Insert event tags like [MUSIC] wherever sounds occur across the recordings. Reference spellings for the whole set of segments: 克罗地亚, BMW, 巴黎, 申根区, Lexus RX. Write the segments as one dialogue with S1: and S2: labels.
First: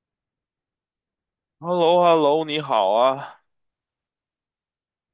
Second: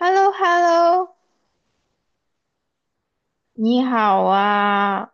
S1: h e l l o h e l l o
S2: h e l l o h e l l o 你好啊！
S1: 你好啊。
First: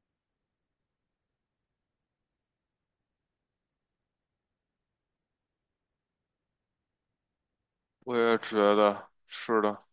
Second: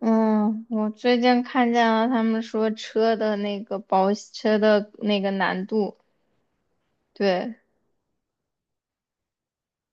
S1: 嗯，我最近看见了他们说车的那个保车的那个难度，对，
S2: 我也觉得是的，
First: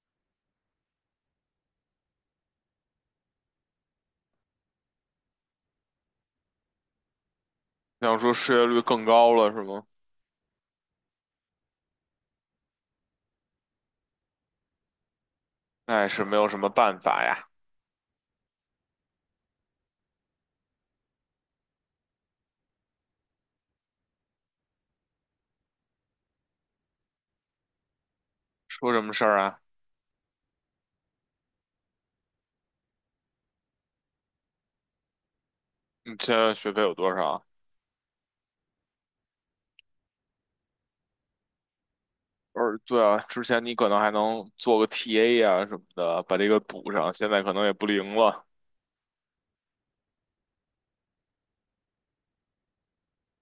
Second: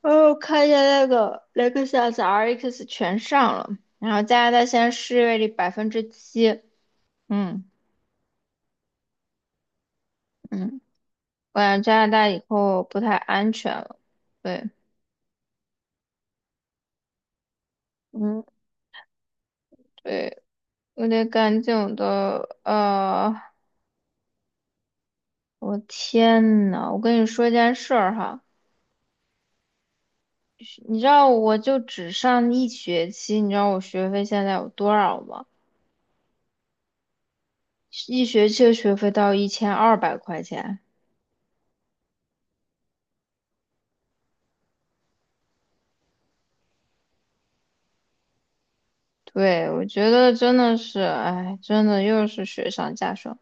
S1: 哦，看见那个雷克萨斯 RX 全上了，然后加拿大现在失业率7%。嗯
S2: 想说失业率更高了是吗？
S1: 嗯，我感觉加拿大以后不太安全了，对。
S2: 那也是没有什么办法呀。
S1: 嗯，对，我得赶紧的，我天呐，我跟你说一件事儿哈。
S2: 说什么事儿啊？
S1: 你知道我就只上一学期，你知道我学费现在有多少吗？
S2: 你现在学费有多少啊？
S1: 一学期的学费到1200块钱。
S2: 而对啊，之前你可能还能做个 TA 啊什么的，把这个补上，现在可能也不灵了。
S1: 对，我觉得真的是，哎，真的又是雪上加霜。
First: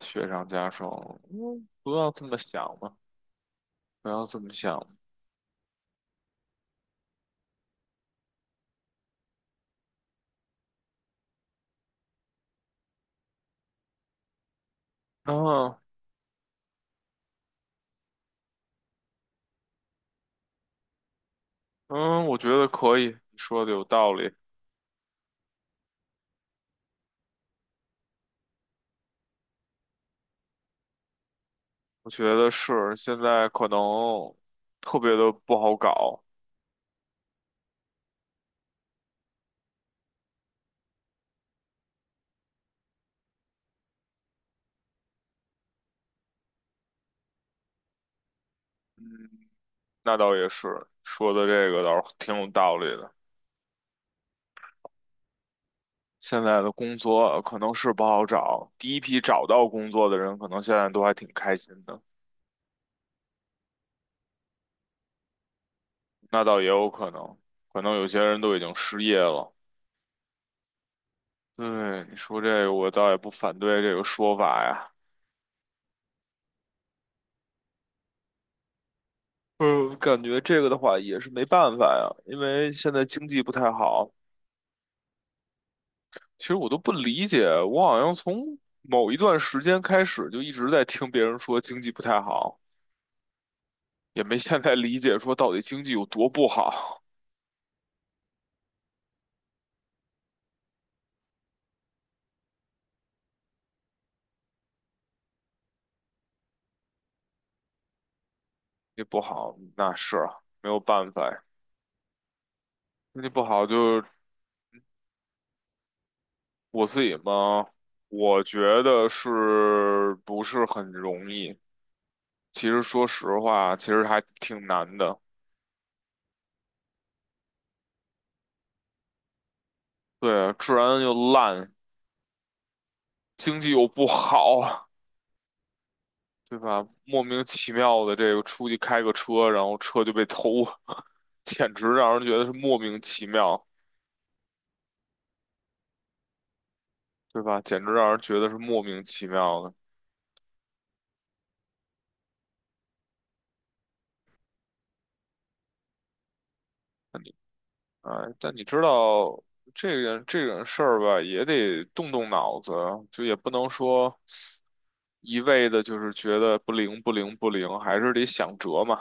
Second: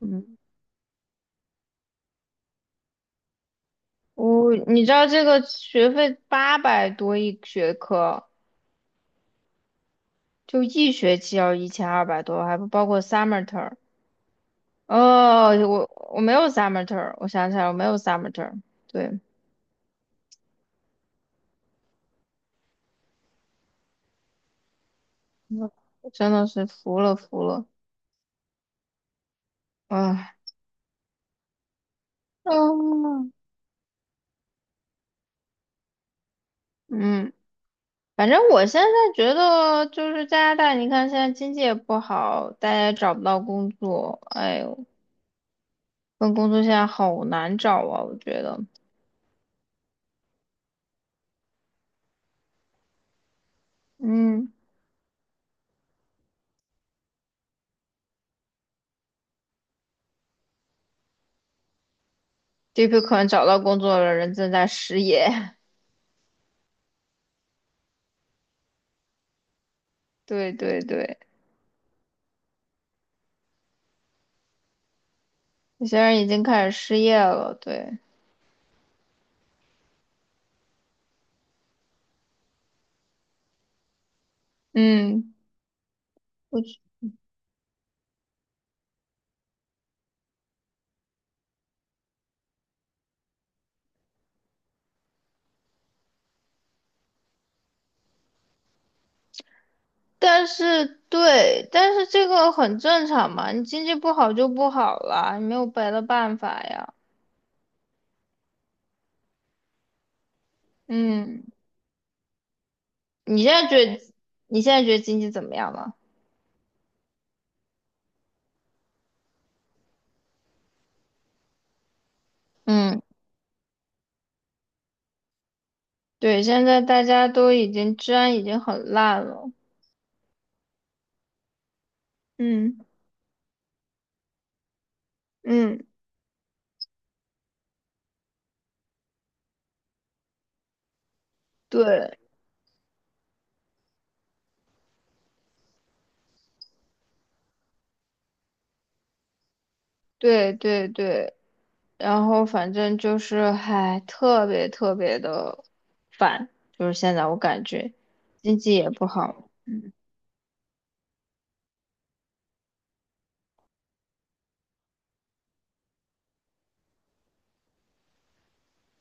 S2: 雪
S1: 嗯，
S2: 上加霜，嗯，不要这么想嘛，不要这么
S1: 我，你
S2: 想。
S1: 知道这个学费八百多一学科，就一学期要1200多，还不包括 summer term。哦，
S2: 嗯
S1: 我没有 summer term,我想起来我没有 summer term。对，
S2: 嗯，我觉得可以，你说的有道理。
S1: 嗯，真的是服了服了，啊。
S2: 我觉得是，现
S1: 啊
S2: 在可能特别的不好搞。
S1: 嗯，反正我现在觉得就是加拿大，你看现在经济也不好，大家也找不到工作，哎呦，份工作现在好难找啊，我觉得。
S2: 嗯那倒也是，说的这个倒是挺有道理的。
S1: 嗯，
S2: 现在的工作可能是不好找，第一批找到工作的人，可能现在都还挺开心的。
S1: 这批可能找到工作的人正在失业。
S2: 那倒也有可能，可能有些人都已经失业了。
S1: [LAUGHS] 对对对，
S2: 对，你说这个，我倒也不反对这个说法呀。
S1: 有些人已经开始失业了，对。
S2: 嗯，感觉这个的话也是没办法呀，因为现在经济不太好。
S1: 嗯，
S2: 其实
S1: 我
S2: 我都
S1: 觉
S2: 不理解，我好像从某一段时间开始就一直在听别人说经济不太好。也没现在理解说到底经济有多不好，
S1: 但是对，但是这个很正常嘛，你经济不好就不好了，你没有别的办法呀。
S2: 也不好，那是啊没有办法呀，
S1: 嗯，
S2: 经济
S1: 你
S2: 不
S1: 现
S2: 好
S1: 在觉得
S2: 就
S1: 你现在觉得经济怎么样了？
S2: 我自己嘛，我觉得是不是很容易？其实
S1: 嗯，
S2: 说实话，其实还挺难的。
S1: 对，现在大家都已经治安已经很烂了。
S2: 对啊，治安又烂，
S1: 嗯
S2: 经济又不好，
S1: 嗯，
S2: 对吧？莫名其妙的这个出去开个车，然后车就被偷，[LAUGHS] 简直
S1: 对
S2: 让人觉得是莫名其妙，对吧？简直让人觉得是莫名其妙的。
S1: 对对对，然后反正就是还特别特别的烦，就是现在我感觉
S2: 哎，但
S1: 经
S2: 你
S1: 济
S2: 知
S1: 也不
S2: 道
S1: 好。
S2: 这个这种事儿吧，也得动动脑子，就也不能说一味的就是觉得不灵不灵不灵，还是得想辙嘛，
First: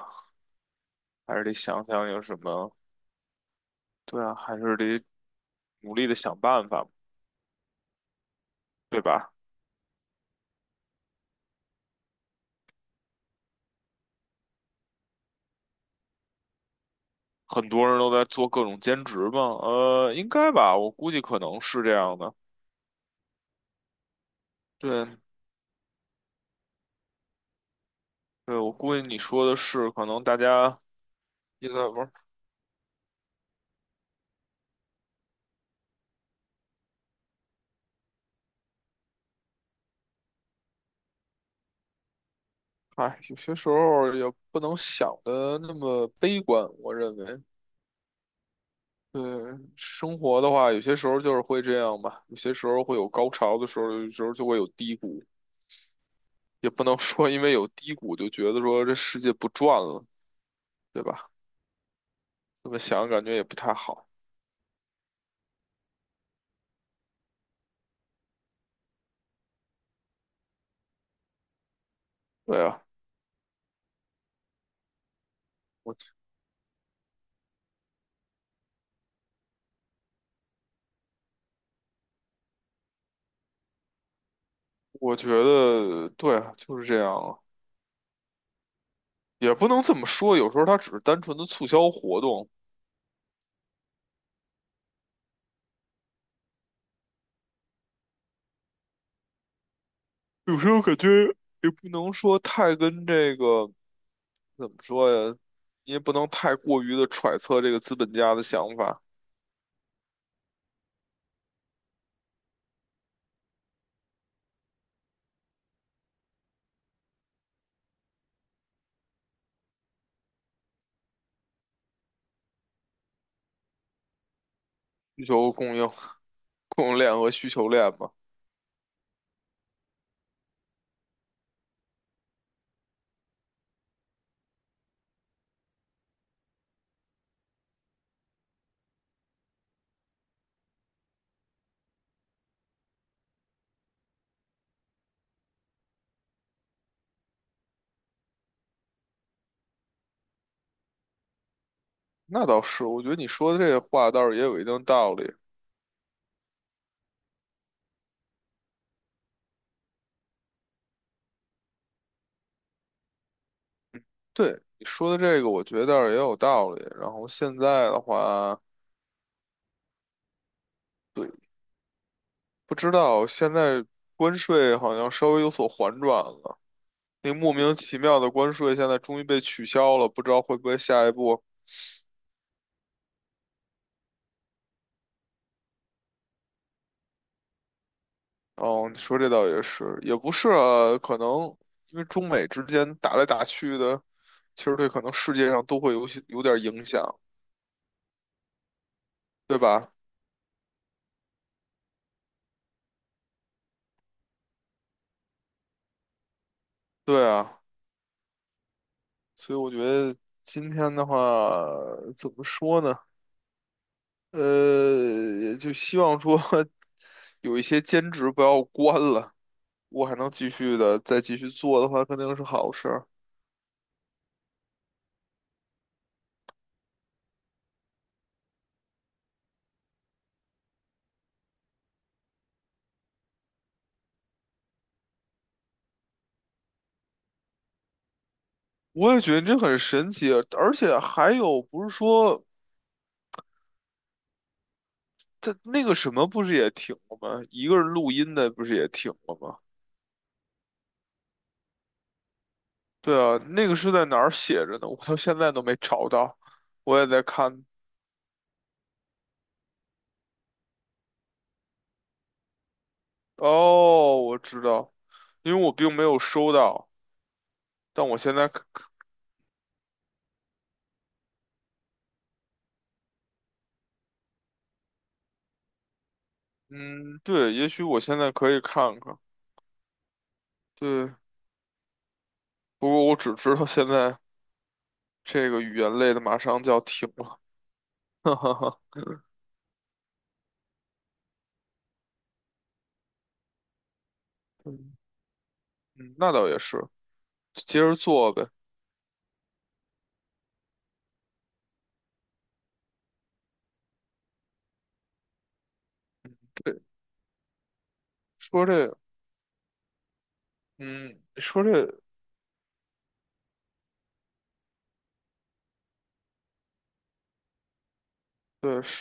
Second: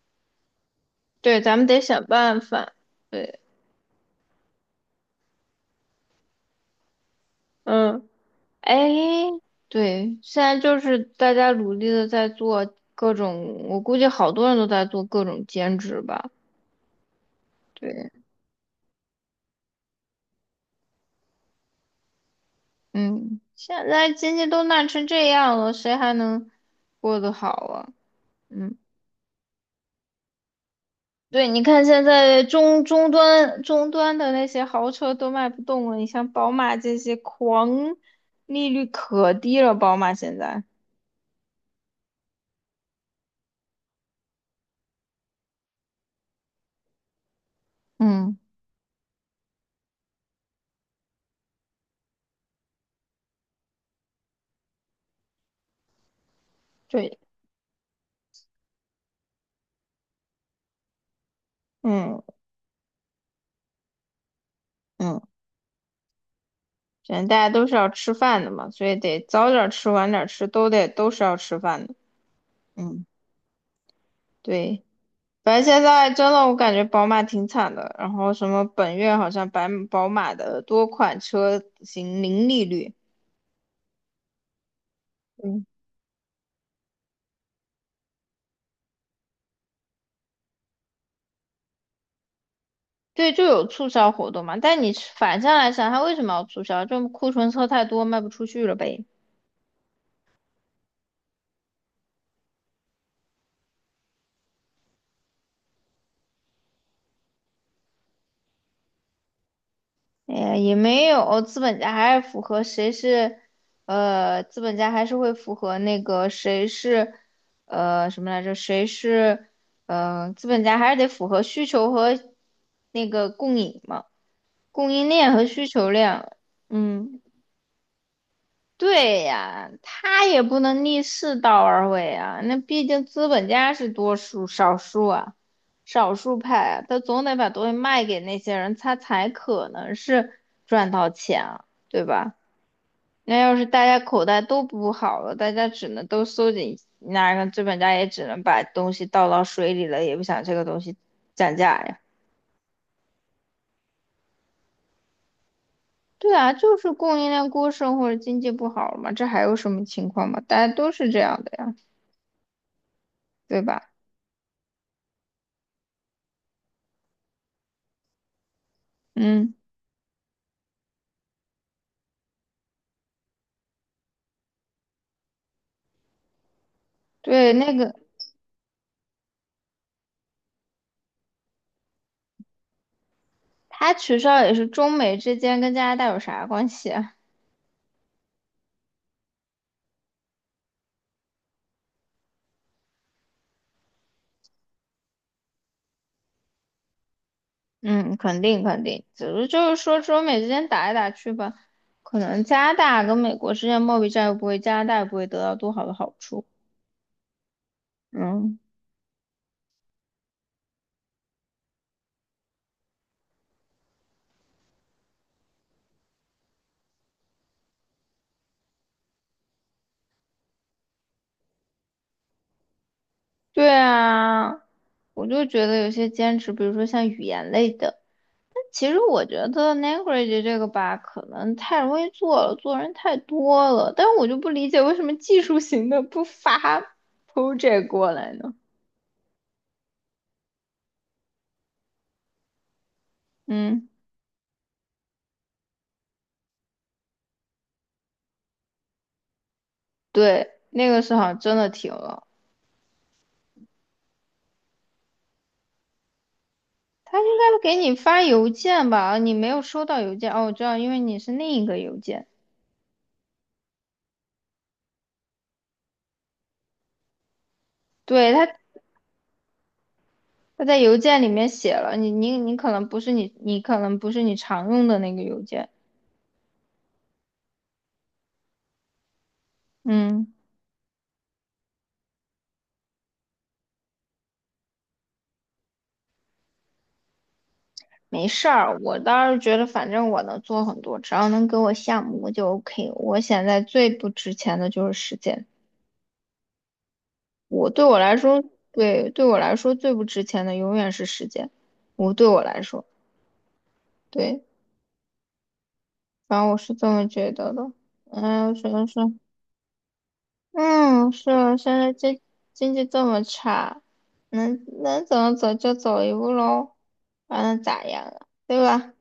S2: 还
S1: 对，
S2: 是得
S1: 咱们得
S2: 想
S1: 想
S2: 想有什
S1: 办
S2: 么，
S1: 法。对，
S2: 对啊，还是得努力的想办法，
S1: 嗯，哎，
S2: 对吧？
S1: 对，现在就是大家努力的在做各种，我估计好多人都在做各种兼职吧。
S2: 很多人
S1: 对。
S2: 都在做各种兼职嘛，应该吧，我估计可能是这样的。
S1: 嗯，现在经济都烂成
S2: 对，
S1: 这样了，谁还能过得好啊？
S2: 对，我
S1: 嗯，
S2: 估计你说的是，可能大家
S1: 对，你
S2: 也在
S1: 看现
S2: 玩。
S1: 在中端的那些豪车都卖不动了，你像宝马这些狂，利率可低了，宝马现在。
S2: 哎，有些时候也不能想的那么悲观，我认为。
S1: 嗯，
S2: 对，生活的话，有些时候就是会这样吧，有些时候会有高潮的时候，有时候就会有低谷，也不能
S1: 对，
S2: 说因为有低谷就觉得说这世界不转了，对吧？
S1: 嗯
S2: 这么想感觉也不太好。
S1: 嗯，现在大家都是要吃饭的嘛，所以得早点吃晚点吃，都是要吃饭的。
S2: 对啊，
S1: 嗯。对，反正现在
S2: 我
S1: 真的我感觉宝马挺惨的，然后什么本月好像白宝马的多款车型零利率。
S2: 我觉
S1: 嗯，
S2: 得对啊，就是这样啊，也不能这么说，有时候它只是单纯的促销活动，
S1: 对，就有促销活动嘛。但你反向来想，它为什么要促销？就库存车太多卖不出去了呗。
S2: 有时候感觉也不能说太跟这个。怎么说呀？你也不能太过于的揣测这个资本家的想法，
S1: 哎呀，也没有，资本家还是符合谁是，资本家还是会符合那个谁是，什么来着？谁是，资本家还是得符合需求和那个供应嘛。供应
S2: 需
S1: 链
S2: 求
S1: 和
S2: 和
S1: 需
S2: 供应、
S1: 求量。
S2: 供应链
S1: 嗯，
S2: 和需求链嘛。
S1: 对呀，他也不能逆世道而为啊，那毕竟资本家是多数少数啊，少数派啊，他总得把东西卖给那些人，他才可能是赚到钱啊，对吧？那要是大家口袋都不好了，大家只能都收紧，那个资本家也只能把东西倒到水里了，也不想这个东西涨价呀。
S2: 那倒是，我觉得你说的这个话倒是也有一定道理。
S1: 对啊，就是供应链过剩或者经济不好嘛，这还有什么情况嘛？大家都是这样的呀，对吧？
S2: 对，你说的这个，我觉得倒是也有道理。然后现在的话，
S1: 嗯，
S2: 对，不知道现在关税好像稍微有所缓转了，那个莫
S1: 对，那
S2: 名
S1: 个
S2: 其妙的关税现在终于被取消了，不知道会不会下一步。
S1: 他取消也是中美之间跟加拿大有啥关系啊？
S2: 哦，你说这倒也是，也不是啊，可能因为中美之间打来打去的，其实对可能世界上都会有些有点影响，
S1: 嗯，肯定肯定，只是
S2: 对
S1: 就是
S2: 吧？
S1: 说中美之间打来打去吧，可能加拿大跟美国之间贸易战又不会，加拿大也不会得到多好的好处。
S2: 对啊，
S1: 嗯，
S2: 所以我觉得今天的话，怎么说呢？就希望说 [LAUGHS] 有一些兼职不要关了，我还能继续的再继续做的话，肯定是好事儿。
S1: 对啊，我就觉得有些兼职，比如说像语言类的。其实我觉得 language 这个吧，可能太容易做了，做人太多了。但我就不理解为什么技术型的不发 project 过来呢？
S2: 我也觉得这很神奇啊，而且还有不是说。
S1: 嗯，
S2: 他那个什么不是也停了吗？一个人录音的不是也停了吗？
S1: 对，那个时候真的停了。
S2: 对啊，那个是在哪儿写着呢？我到现在都没找到，我也
S1: 他
S2: 在
S1: 应该
S2: 看。
S1: 给你发邮件吧？你没有收到邮件哦，我知道，因为你是另一个邮件。
S2: 哦，我知道，因为我并没有收到，但我
S1: 对，
S2: 现
S1: 他，
S2: 在可
S1: 他在邮件里面写了，你可能不是你，你可能不是你常用的那个邮件。
S2: 嗯，对，也许我现在可以看看。
S1: 嗯。
S2: 对，不过我只知道现在这个语言类的马上就要停了，[LAUGHS]
S1: 没
S2: 哈
S1: 事
S2: 哈
S1: 儿，
S2: 哈。
S1: 我倒是觉得反正我能做很多，只要能给我项目我就 OK。我现在最不值钱的就
S2: 嗯，
S1: 是时间，
S2: 嗯那倒也是，
S1: 我
S2: 接
S1: 对
S2: 着
S1: 我来
S2: 做
S1: 说，
S2: 呗。
S1: 对，对我来说最不值钱的永远是时间。我对我来说，对，反正我是
S2: 对，
S1: 这么觉得的。嗯，
S2: 说
S1: 主要是。
S2: 这，
S1: 嗯，
S2: 嗯，
S1: 是啊，
S2: 说
S1: 现在
S2: 这，
S1: 经济这么差，能怎么走就走一步喽，还能咋样啊？对
S2: 对。
S1: 吧？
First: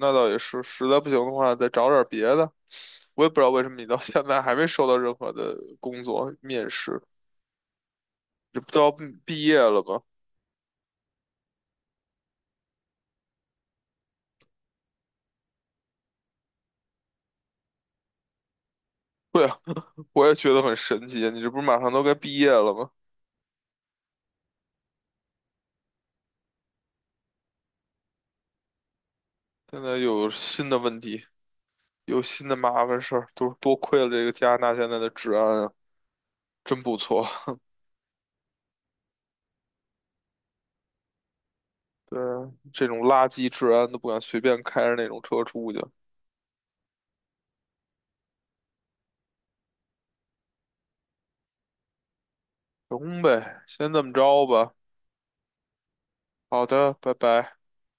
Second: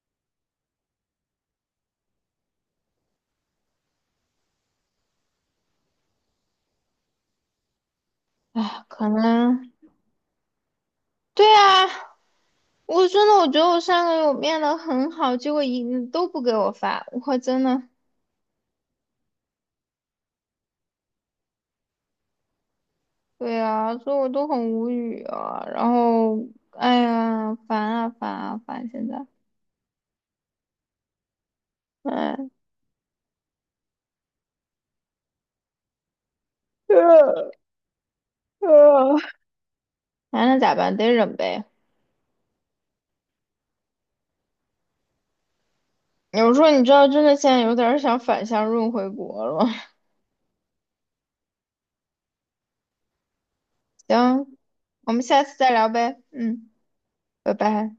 S2: 那倒也是，实在不行的话，再找点别的。我也不知道为什么你到现在还没收到任何的工作面试，这不都
S1: 哎，
S2: 要毕
S1: 可
S2: 毕业
S1: 能，
S2: 了吗？
S1: 对啊，我真的我觉得我上个月我变得很好，结果一都不给我发，我真的，
S2: 对啊，我也觉得很神奇啊，你这不是马上都该毕业了吗？
S1: 对啊，所以我都很无语啊。然后，哎呀，烦啊烦啊烦！现在，
S2: 现在又有新的问题，有新
S1: 哎，
S2: 的麻烦事儿，都是多亏了这个加拿大现在的治安啊，真
S1: [LAUGHS]
S2: 不错。
S1: 呃呃烦了咋办？得忍呗。
S2: 对啊，这种垃圾治安都不敢随便开着那种车出去。
S1: 有时候你知道，真的现在有点儿想反向润回国了。
S2: 行呗，先这
S1: [LAUGHS]
S2: 么
S1: 行，
S2: 着吧。
S1: 我们下次再聊呗。
S2: 好
S1: 嗯，
S2: 的，拜
S1: 拜
S2: 拜。
S1: 拜。